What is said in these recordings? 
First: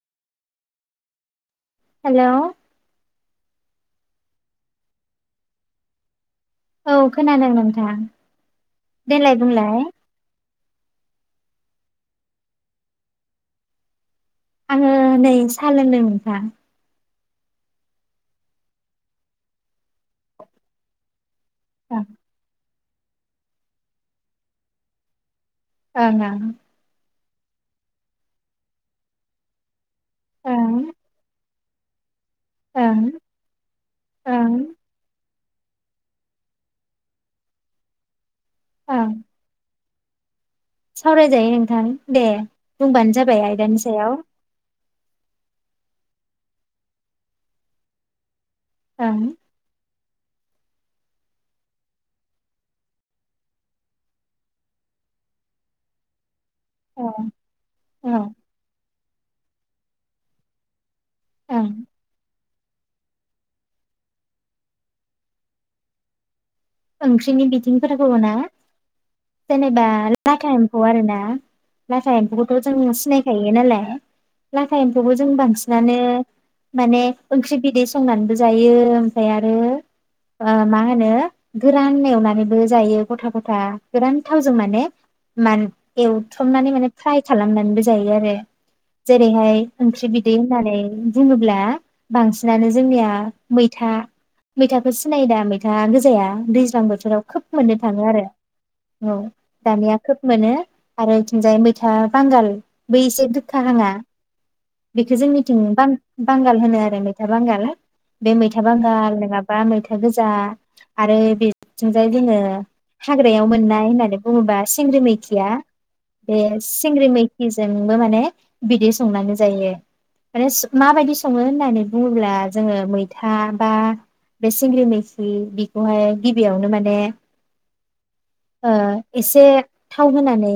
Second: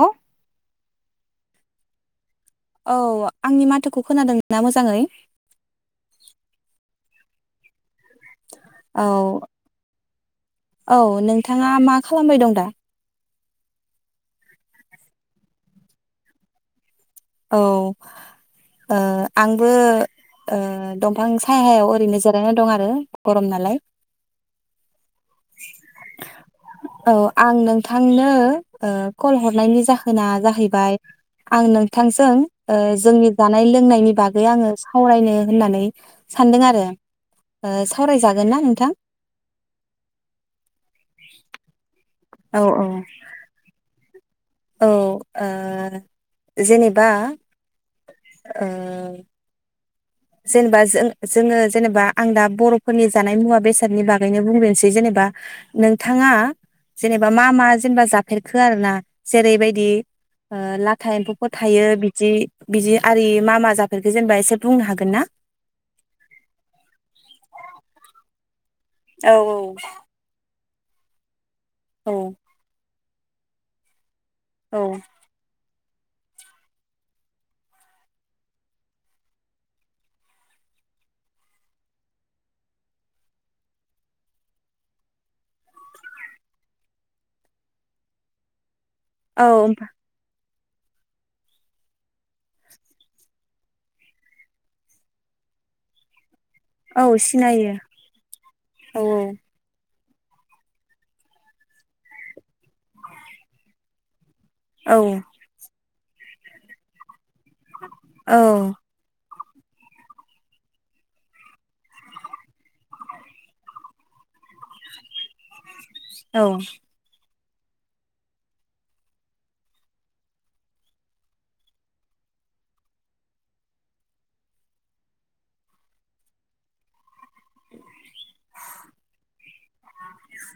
Hello. Hello. औ आंनि माथोखौ खोनादोंना मोजाङै औ खोनादों नोंथां औ देलाय बुंलाय औ नों थाङा मा खालामबाय दं दा आङो नै साहा लोंदों नोंथां औ ओ आंबो ओ दंफां सायायाव ओं ओरैनो जिरायना दं आरो गरम नालाय ओं ओं औ आं नोंथांनो ओ कल हरनायनि जा होना ओं जाहैबाय आं नों थां जों ओ ओं ओं जोंनि जानाय लोंनायनि बागै ओं आङो सावरायनो होननानै सानदों आरो ओ सावरायजागो गोन ना नोंथां ओं सावरायजायो नोंथां दे औ बुंबानो जाबाय आयदानि सायाव औ ओ जेनेबा ओह ओं जेनेबा जों जोङो जेनेबा आं दा बर'फोरनि जानाय मुवा बेसादनि बागैनो बुंब्रोसै जेनेबा नोंथाङा औ जेनेबा मा मा जेनेबा औ जाफेरखो आरो ना जेरैबायदि ओ ला फिथा एम्फौफोर ओं थायो बिदि बिदि आरि मा मा जाफेरखो जेनेबा एसे बुंनो हागोन गोनना ओंख्रिनि बिथिंफोरखौबो ना औ जेनैबा [unintelligible] खौ आरो ना औ नाथाय बेखौथ' जों सिनाय थायो नालाय लाथा औ एम्फौबो जों बांसिन मानो माने ओंख्रि बिदै संनानैबो जायो ओमफ्राय आरो मा होनो गोरान एवनानैबो जायो गथा गथा गोरान थावजों माने मान एवथमनानै माने फ्राय खालामनानैबो जायो आरो। जेरैहाय औ ओंख्रि बिदै नानै बुङोब्ला बांसिनानो जोंनिया मैथा-मैथाखौ सिनायो दा मैथा गोजाया दैज्लां औ बोथोराव खोब सिनायो मोननो थाङो आरो औ दानिया खोब मोनो आरो बिथिंजाय मैथा बांगालबो एसे गोखा हांङा औ बेखौ जोंनिथिं बां बांगाल होन आरो मैथा बांगाल बे औ मैथा बांगाल नङा बा मैथा गोजा आरो बेजोंजाय जोङो हाग्रायाव मोननाय होननानै बुङोबा सिंग्रि मैथिया बे औ सिंग्रि मै बिजोंबो माने बिदै संनानै जायो माने माबायदि सङो होननानै बुङोब्ला जोङो मैथा बा बे सिंग्रि मैखि बेखौहाय गिबियावनो माने [inaudible] ओ एसे थाव होनानै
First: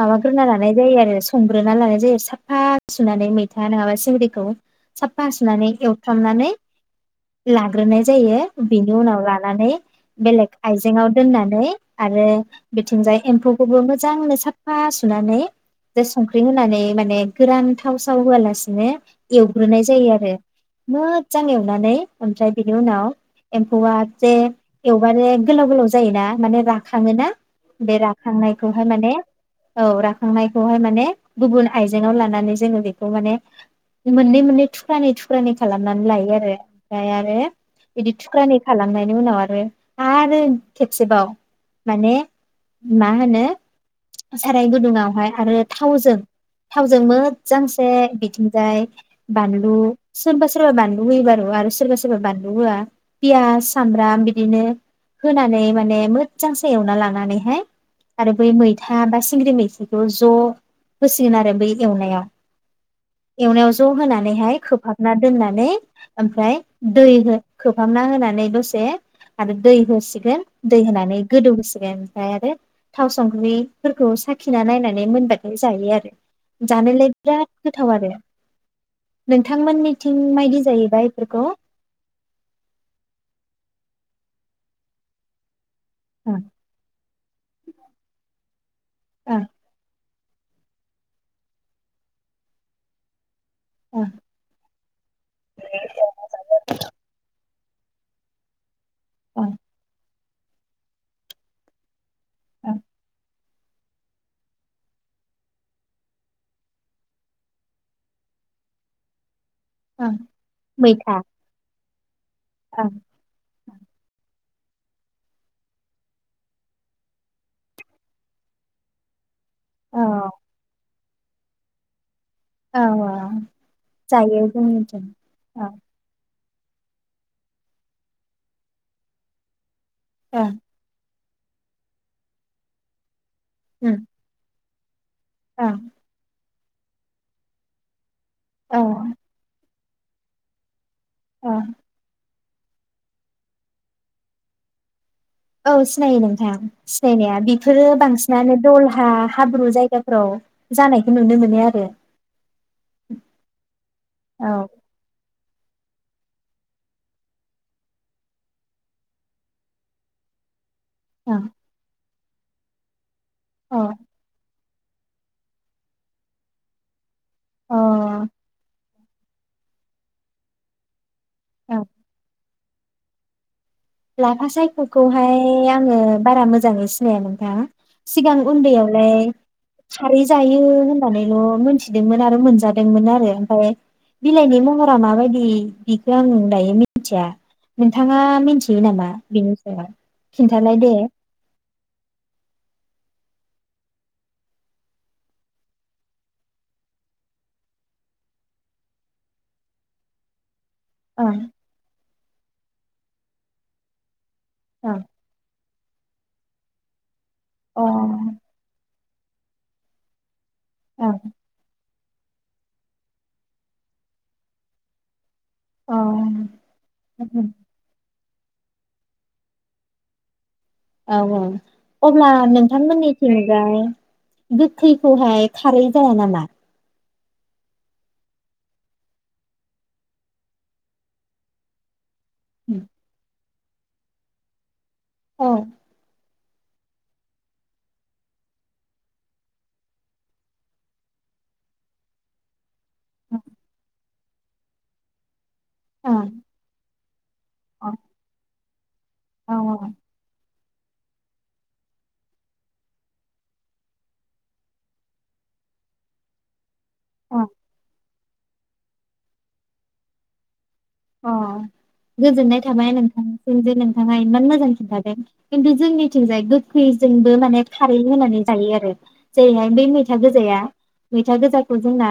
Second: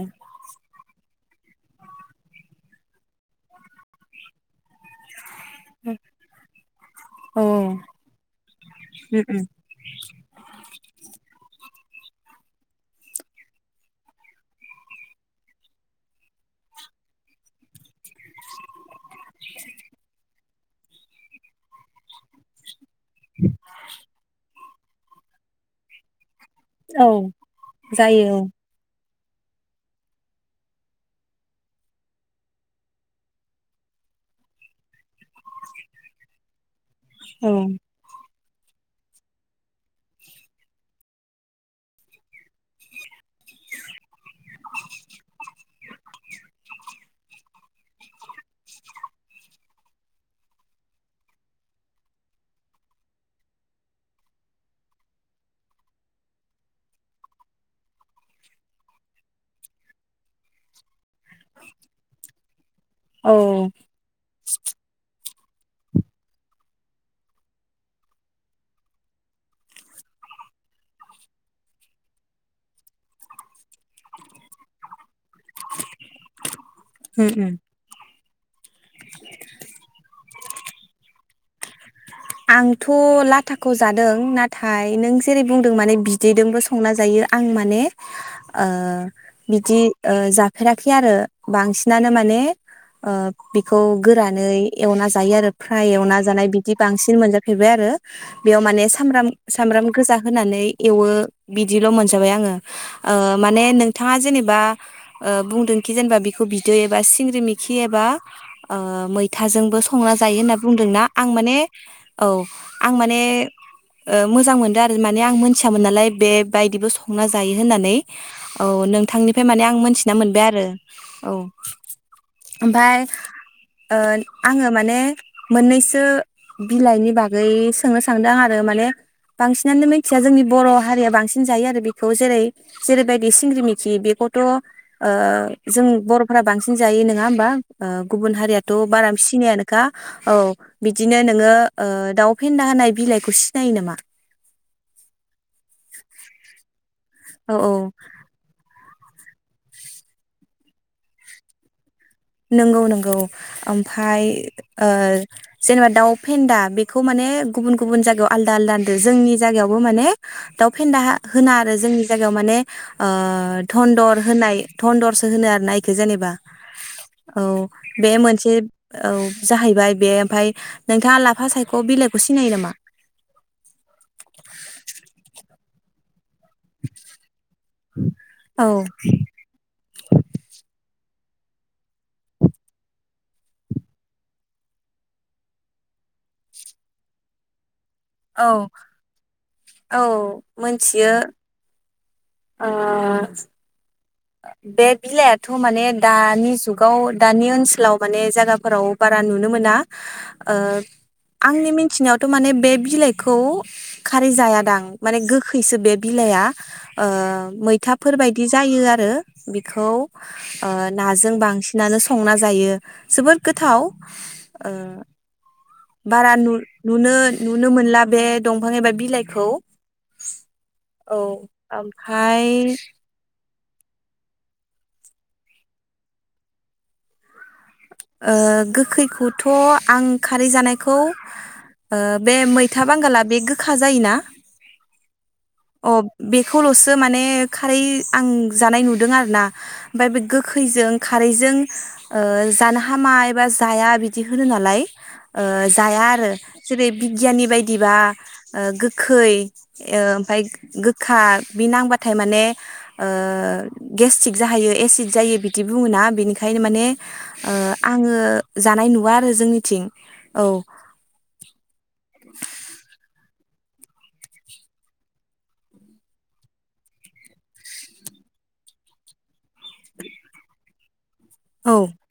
माबाफोर लानाय जायो आरो संग्रोना लानाय जायो साफा फा सुनानै मैथा नङाबा सिंग्रिखौ साफा सुनानै एवथामनानै औ लाग्रोनाय जायो बेनि उनाव लानानै बेलेग आयजेआव दोननानै आरो बिथिंजाय एम्फौखौबो मोजांनो साफ फा सुनानै जे संख्रि होनानै माने गोरानथाव थाव होआलासिनो एवग्रोनाय जायो आरो। मोजां एवनानै ओमफ्राय बे उनाव एम्फौआ जे एवबानो गोलाव गोलाव जायो ना माने औ राखाङो ना बे जायो राखांनायखौहाय माने औ राखांनायखौहाय माने गुबुन आइजेंवाव लानानै जोङो बेखौ माने मोननै मोननै थुख्रानि थुख्रानि खालामनानै लायो आरो। आरो औ बिदि थुख्रानि खालामनायनि उनाव आरो आरो खेबसेबाव माने मा होनो साराय गुदुङावहाय आरो थावजों थावजों मोजांसे बिथिंजाय बानलु सोरबा सोरबा बानलु होयो बारु आरो सोरबा सोरबा बानलु होआ पियास सामब्राम बिदिनो होनानै माने मोजांसे एवना लानानैहाय आरो बै मै था बा सिंग्रि मैखिखौ ज' होसिगोन आरो बै एवनायाव औ एवनायाव ज' होनानैहाय खोबहाबना दोननानै ओमफ्राय दै खोबहामना होनानै दसे आरो दै होसिगोन दै होनानै गोदौ होसिगोन ओमफ्राय आरो थाव संख्रि फोरखौ साखिना नायनानै मोनबाय जायो आरो जानायलाय औ बिराद गोथाव आरो नोंथांमोननिथिं मायदि जायोैबाया बेफोरखौ आंथ लाथाखौ जादों नाथाय नों जेरै बुं माने ओं बिदैदोंबो संना जायो आं माने ओ ओं बिदि ओ जाफेराखै आरो बांसिनानो माने बेखौ ओं गोरानै एवना जायो आरो फ्राय एवना जानाय बि बांसिन मोन हैैबाय आरो बेयाव माने सामब्राम ओं सामब्राम गोजा होनानै एवो बिदिल मोनसे जाबाय आंङो ओं ओ माने नोंथाङा जेनेबा बुंदोंखि जेनेबा बिखौ बिदै एबा सिंग्रि मिखि एबा ओ मै थाजोंबो ओं संना जायो होनना बुंदोंना मैथा आं - [unintelligible] औ ओं आं माने मोजां मोनदों आरो माने आं मोनथियामोन नालाय बे बायदिबो संना जायो होननानै औ नोंथांनि ओमफाय माने आं औ मोनथिना मोनबाय आरो औ औ ओमफाय ओ जायो आंङो माने जोंनिथिं औ मोननैसो बिलाइनि बागै सोंनो सानदों आं आरो माने बांसिनानो खथिया जोंनि ओं बर हारिया बांसिन जायो आरो बिखौ जेरै जेरैबाय सिंग्रि उम मिखि बेखौथ। ओ ओं जों बरफोरा बांसि सिन जायो नोंङा होमबा ओ। गुबुन हारियाथ औ बारा सिनायानो ना औ। बिदिनो औ नोंङो ओ दाउ। फेन्दा होननाय बिलाइखौ सिनायो नामा? औ सिनायो नोंथां। सिनायनाया औ औ बेफोरो बांसिनानो दल हा हाब्रु जायगाफोराव जानायखौ नुनो मोनो आरो। नोंगौ नोंगौ आमफाय औ ओ। जेनेबा दाउ फेन्दा बेखौ माने गुबुन गुबुन जायगायाव आलदा आलदा होनदो जोंनि जायगायावबो माने। दाउ फेन्दा ओं होना आरो जोंनि जायगायाव माने। ओ अ दन्दर होनाय दन्दरसो होनो आरो ना इखो जेनेबा। औ अ बे मोनसे औ जाहै बाय बे ओमफाय नोंथाङा ला फा सायख' औ बिलाइखौ सिनायो नामा? लाफा सायख'खौहाय आङो। बारा मोजाङै सिनाया नोंथाङा? सिगां औ उन्दैयावलाय। खारै जायो होन होननानैल' मोनथिदोंमोन आरो मोनजादोंमोन आरो ओमफ्राय बिलाइनि महरा माबायदि बिखो आङो दायो मिनथिया। नोंथाङा औ मिनथि यो नामा बेनि सायाव औ खिन्थालाय दे। मोनथियो ओ। बे बिलाइयाथ' माने दानि जुगाव दानि ओनसोलाव माने जायगाफोराव बारा नुनो मोना। ओ ओं आंनि मिनथिनायावथ' माने बे बिलाइखौ। खारै जायादां ओं माने गोखैसो बे बिलाइआ ओ अ मैथाफोर बायदि जायो आरो आरो बेखौ ओ ओं नाजों बांसिनानो सं संना जायो जोबोद गोथाव औ बारा नु नुनो-नुनो मोनला बे दंफां एबा बिलाइखौ औ औ अब्ला ओमफाय नोंथांमोननिथिं ओमफ्राय गोखैखौ हाय खारै जाया नामा ओ गोखैखौथ' आं खारै जानायखौ ओ बे मैथा बांगाला बे गो खा जायोना औ अ बे खौल'सो माने खारै आं जानाय नुदों आरोना ओमफ्राय बे गोखैजों खारैजों ओ जानो हा हामा एबा जाया बि दिहुनो नालाय ओ जाया औ आरो जेरै बिगियाननि बायदिबा ओ गो खै औ ओमफ्राय गोखा बि नांबाथाय माने ओ गेस्टिक जाहैयो एसिद जायो बिदि बुङोना बिनिखायनो माने औ ओ जोङो जानाय नुवा आरो जोंनिथिं औ अ गोजोननाय थाबाय नोंथां जों जे नोंथाङा इमान मोजां खिन्थादों खिन्थु जोंनिथिंजाय गोखैजोंबो माने खारै होनानै जायो आरो जेरैहाय बै मैथा गोजाया मैथा औ गोजाखौ जोंना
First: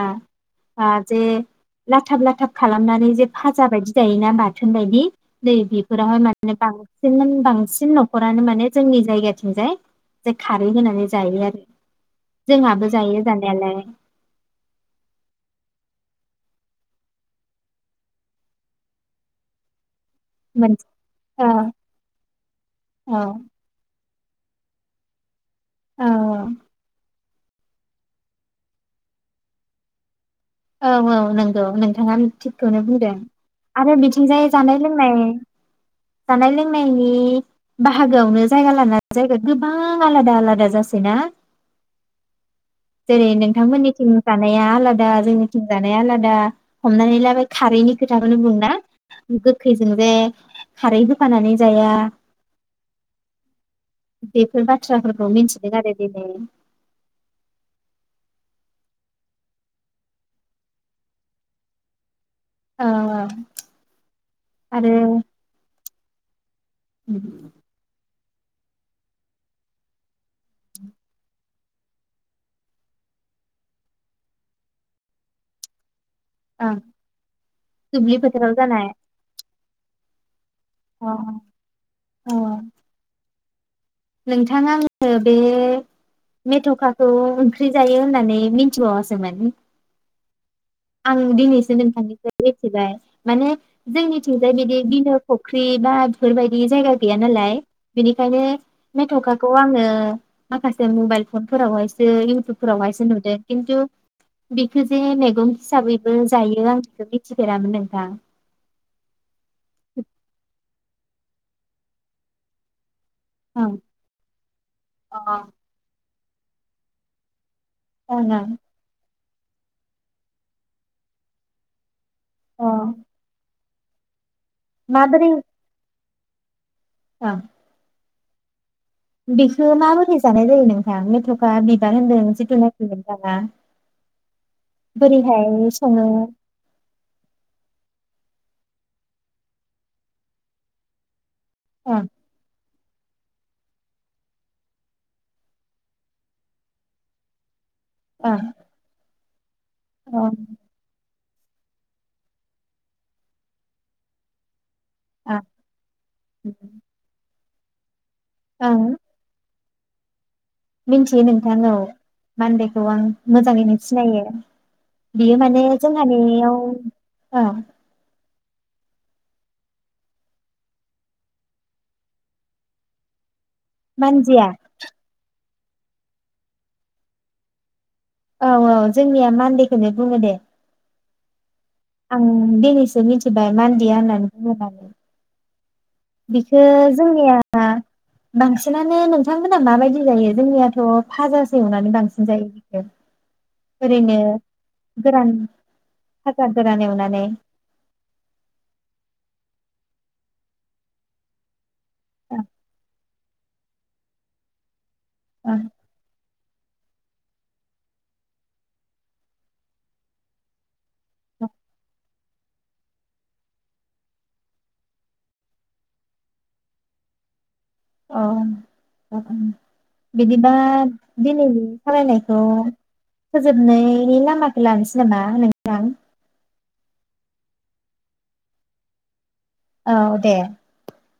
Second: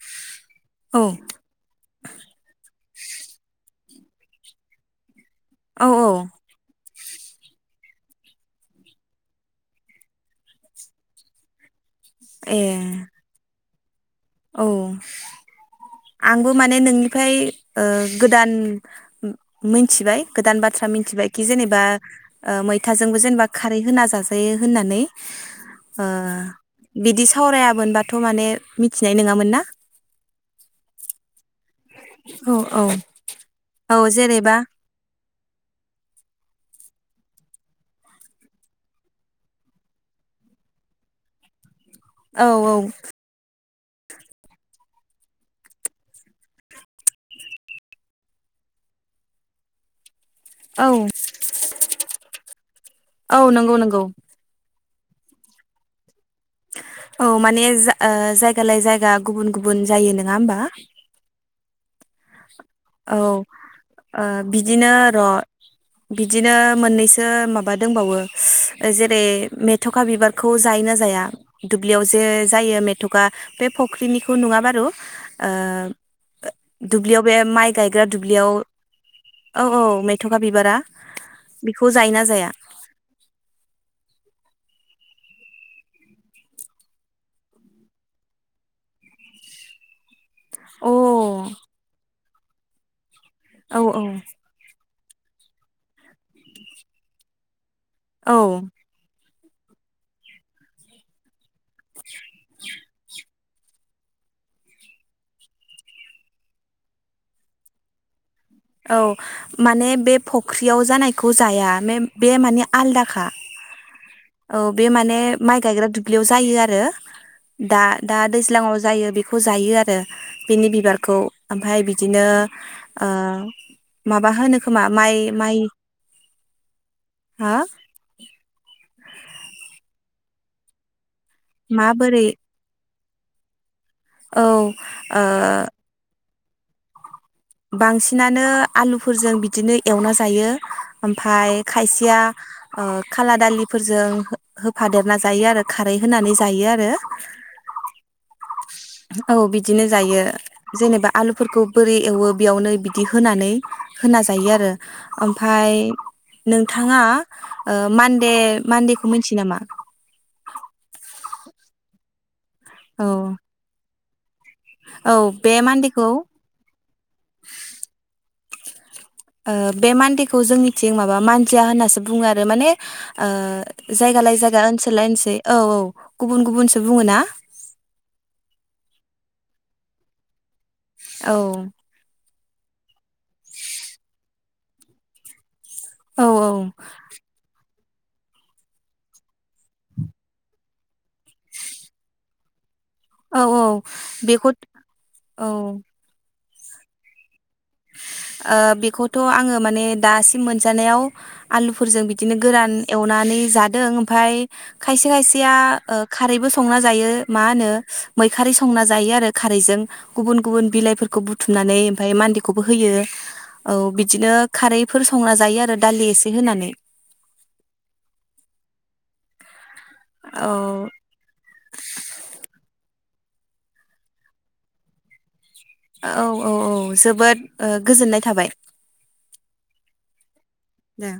बा औ जे लाथाब लाथाब खालाम खालामनानै जे भा जा बायदि जायोना बाथोन बायदि दै औ बेफोर औ माने [unintelligible] सेमोन [unintelligible] बांसिन न'खरानो माने जोंनि जायगाथिंजाय जे खारै होनानै जायो आरो ए जोंहाबो जायो जानायालाय औ आंबो माने नोंनिफ्राय ओ गोदान मिथिबाय गोदान बाथ्रा मोनसे मिथि बायदि औ जेनेबा ओ औ मैथाजोंबो जेनेबा खारै होना जा [unintelligible] होननानै ओ औ बिदिसो सावरायामोनबाथ' माने मिथिनाय नङामोन ना औ औ नों औ नोंथाङा थिखौनो औ बुंदों आरो बिथिंजाय जेरैबा जानाय लोंनाय जानाय नायनि बाहागोआवनो जायगा ला जायगा गोबां आलादा आलादा जासै ना औ जेरै नोंथांमोननि थिं जानाया आलादा जोंङ जानाया आलादा हमनानै लाबाय खारैनि खोथाखौनो बुंना गोखैजों जे औ खारै होफानानै जाया औ नंगौ नंगौ बेफोरबाद बाथ्राफोरखौ मिथिदों आरो दिनै औ माने जायगालायै जायगा गुबुन गुबुन जायो नङा होमबा ओ औ बिदिनो आरो र' बिदिनो आं मोननैसो माबा दंबावो जेरै मेथ'खा बिबारखौ जायो न जाया दुब्लियाव जे जायो मेथ'खा बे फुख्रिनिखौ नङा बारु ओं दुब्लियाव बे माइ गायग्रा दुब्लि फोथाराव दुब्लियाव जानाय औ औ मेथं अखा बिबारा अ बेखौ जायोना अ जाया नोंथां आङो बे मेथ'खाखौ ओंख्रि जायो होननानै मिथिबावासोमोन। अ आं दिनैसो नोंथांनिफ्राइ मिथिबाय। माने औ जोंनिथिंजाय बिदि बिलो फुख्रि बा बेफोरबायदि जायगा गैया नालाय औ बेनिखायनो मेथ'खा खौ आङो माखासे मबाइल फन फोरावहायसो इउटुबफोरावहायो नुदों खिन्थु बिखौजे मेगं हिसाबैबो जायो आं बेखौ मिथिफेरामोन नोंथां औ माने बे फख्रियाव जानाय खौ जाया बे माने आलदाखा औ औ बे माने माइ गायग्रा दु दुब्लियाव जायो आरोड दा दा ओं दैज्लाांआव जायो बे फु जायो आरो बिनि बिबारखौ ओमफ्राय बि। बिदिनो अ ओ। माब। बा होनो खोमा माइ माबोरै माइ। ओं हा। बेखौ माबोरै जानाय जायो नोंथां मेथ'। बा बिबार माबोरै होनदों जितुनो। [unintelligible] नोंथाङा औ ओ बोरैहाय सङो। बांसिनानो आलुफोरजों बिदिनो एवना जायो, ओम फाय ओं खायसेया ओ खाला दालिफोरजों हो-होफादेरना जायो आरो खारै होनानै जायो आरो। ओं औ बि दिनो जायो ओं जेनेबा आलुफोरखौ बोरै एवो? बेयावनो बिदि होनानै होना जायो आरो। ओमफाय ओं नोंथाङा ओ मान दे मान्देखौ मिथियो नामा? मिथियो नोंथां औ। मान्देखौ आं औ मोजाङैनो सिनायो। औ बियो बे माने मान्देखौ जोंहानियाव ओ। ओ बे मान्देखौ जोंनिथिं माबा मानजिया होननासो बुङो आरो माने ओ जायगा लायै मान्जिया जायगा ओनसोला लायै ओनसै औ औ गुबुन गुबुनसो बुङो ना। औ औ जोंनिया मान्देखौनो बुङो दे। औ। ओं दिनैसो मिथिबाय मान्देया होननानै बुंनानै। औ बिखो जोंनिया बांसिनानो नोंथांमोना माबायदि जायो जोंनियाथ' भाजासो एवनानै बांसिन जायो। औ औ [inaudible] ओरैनो बेखौ गोरान। औ भाजा गोरान एवनानै। ओ बेखौथ' आङो माने दासिम मोनजानायाव आलु फोरफोरजों बिदिनो अ गोरान एवनानै जादों ओमफाय खायसे अ खायसेयाव ओ खारैबो संना जायो मा होनो मैखारै संना जायो आरो खारैजों गुबन गुबुन बिलाइफोर बुथुमनानै ओमफाय मान खौबो होयो औ बिदिनो खारैफोर संना जायो आरो दालि एसे होनानै। अ [unintelligible] औ बिदिबा दिनैनि खालायनायखौ फोजोबनायनि लामाखौ लानोसै नामा नों औ औ औ। जोबोद ओ गोजोननाय थाबाय। औ दे दे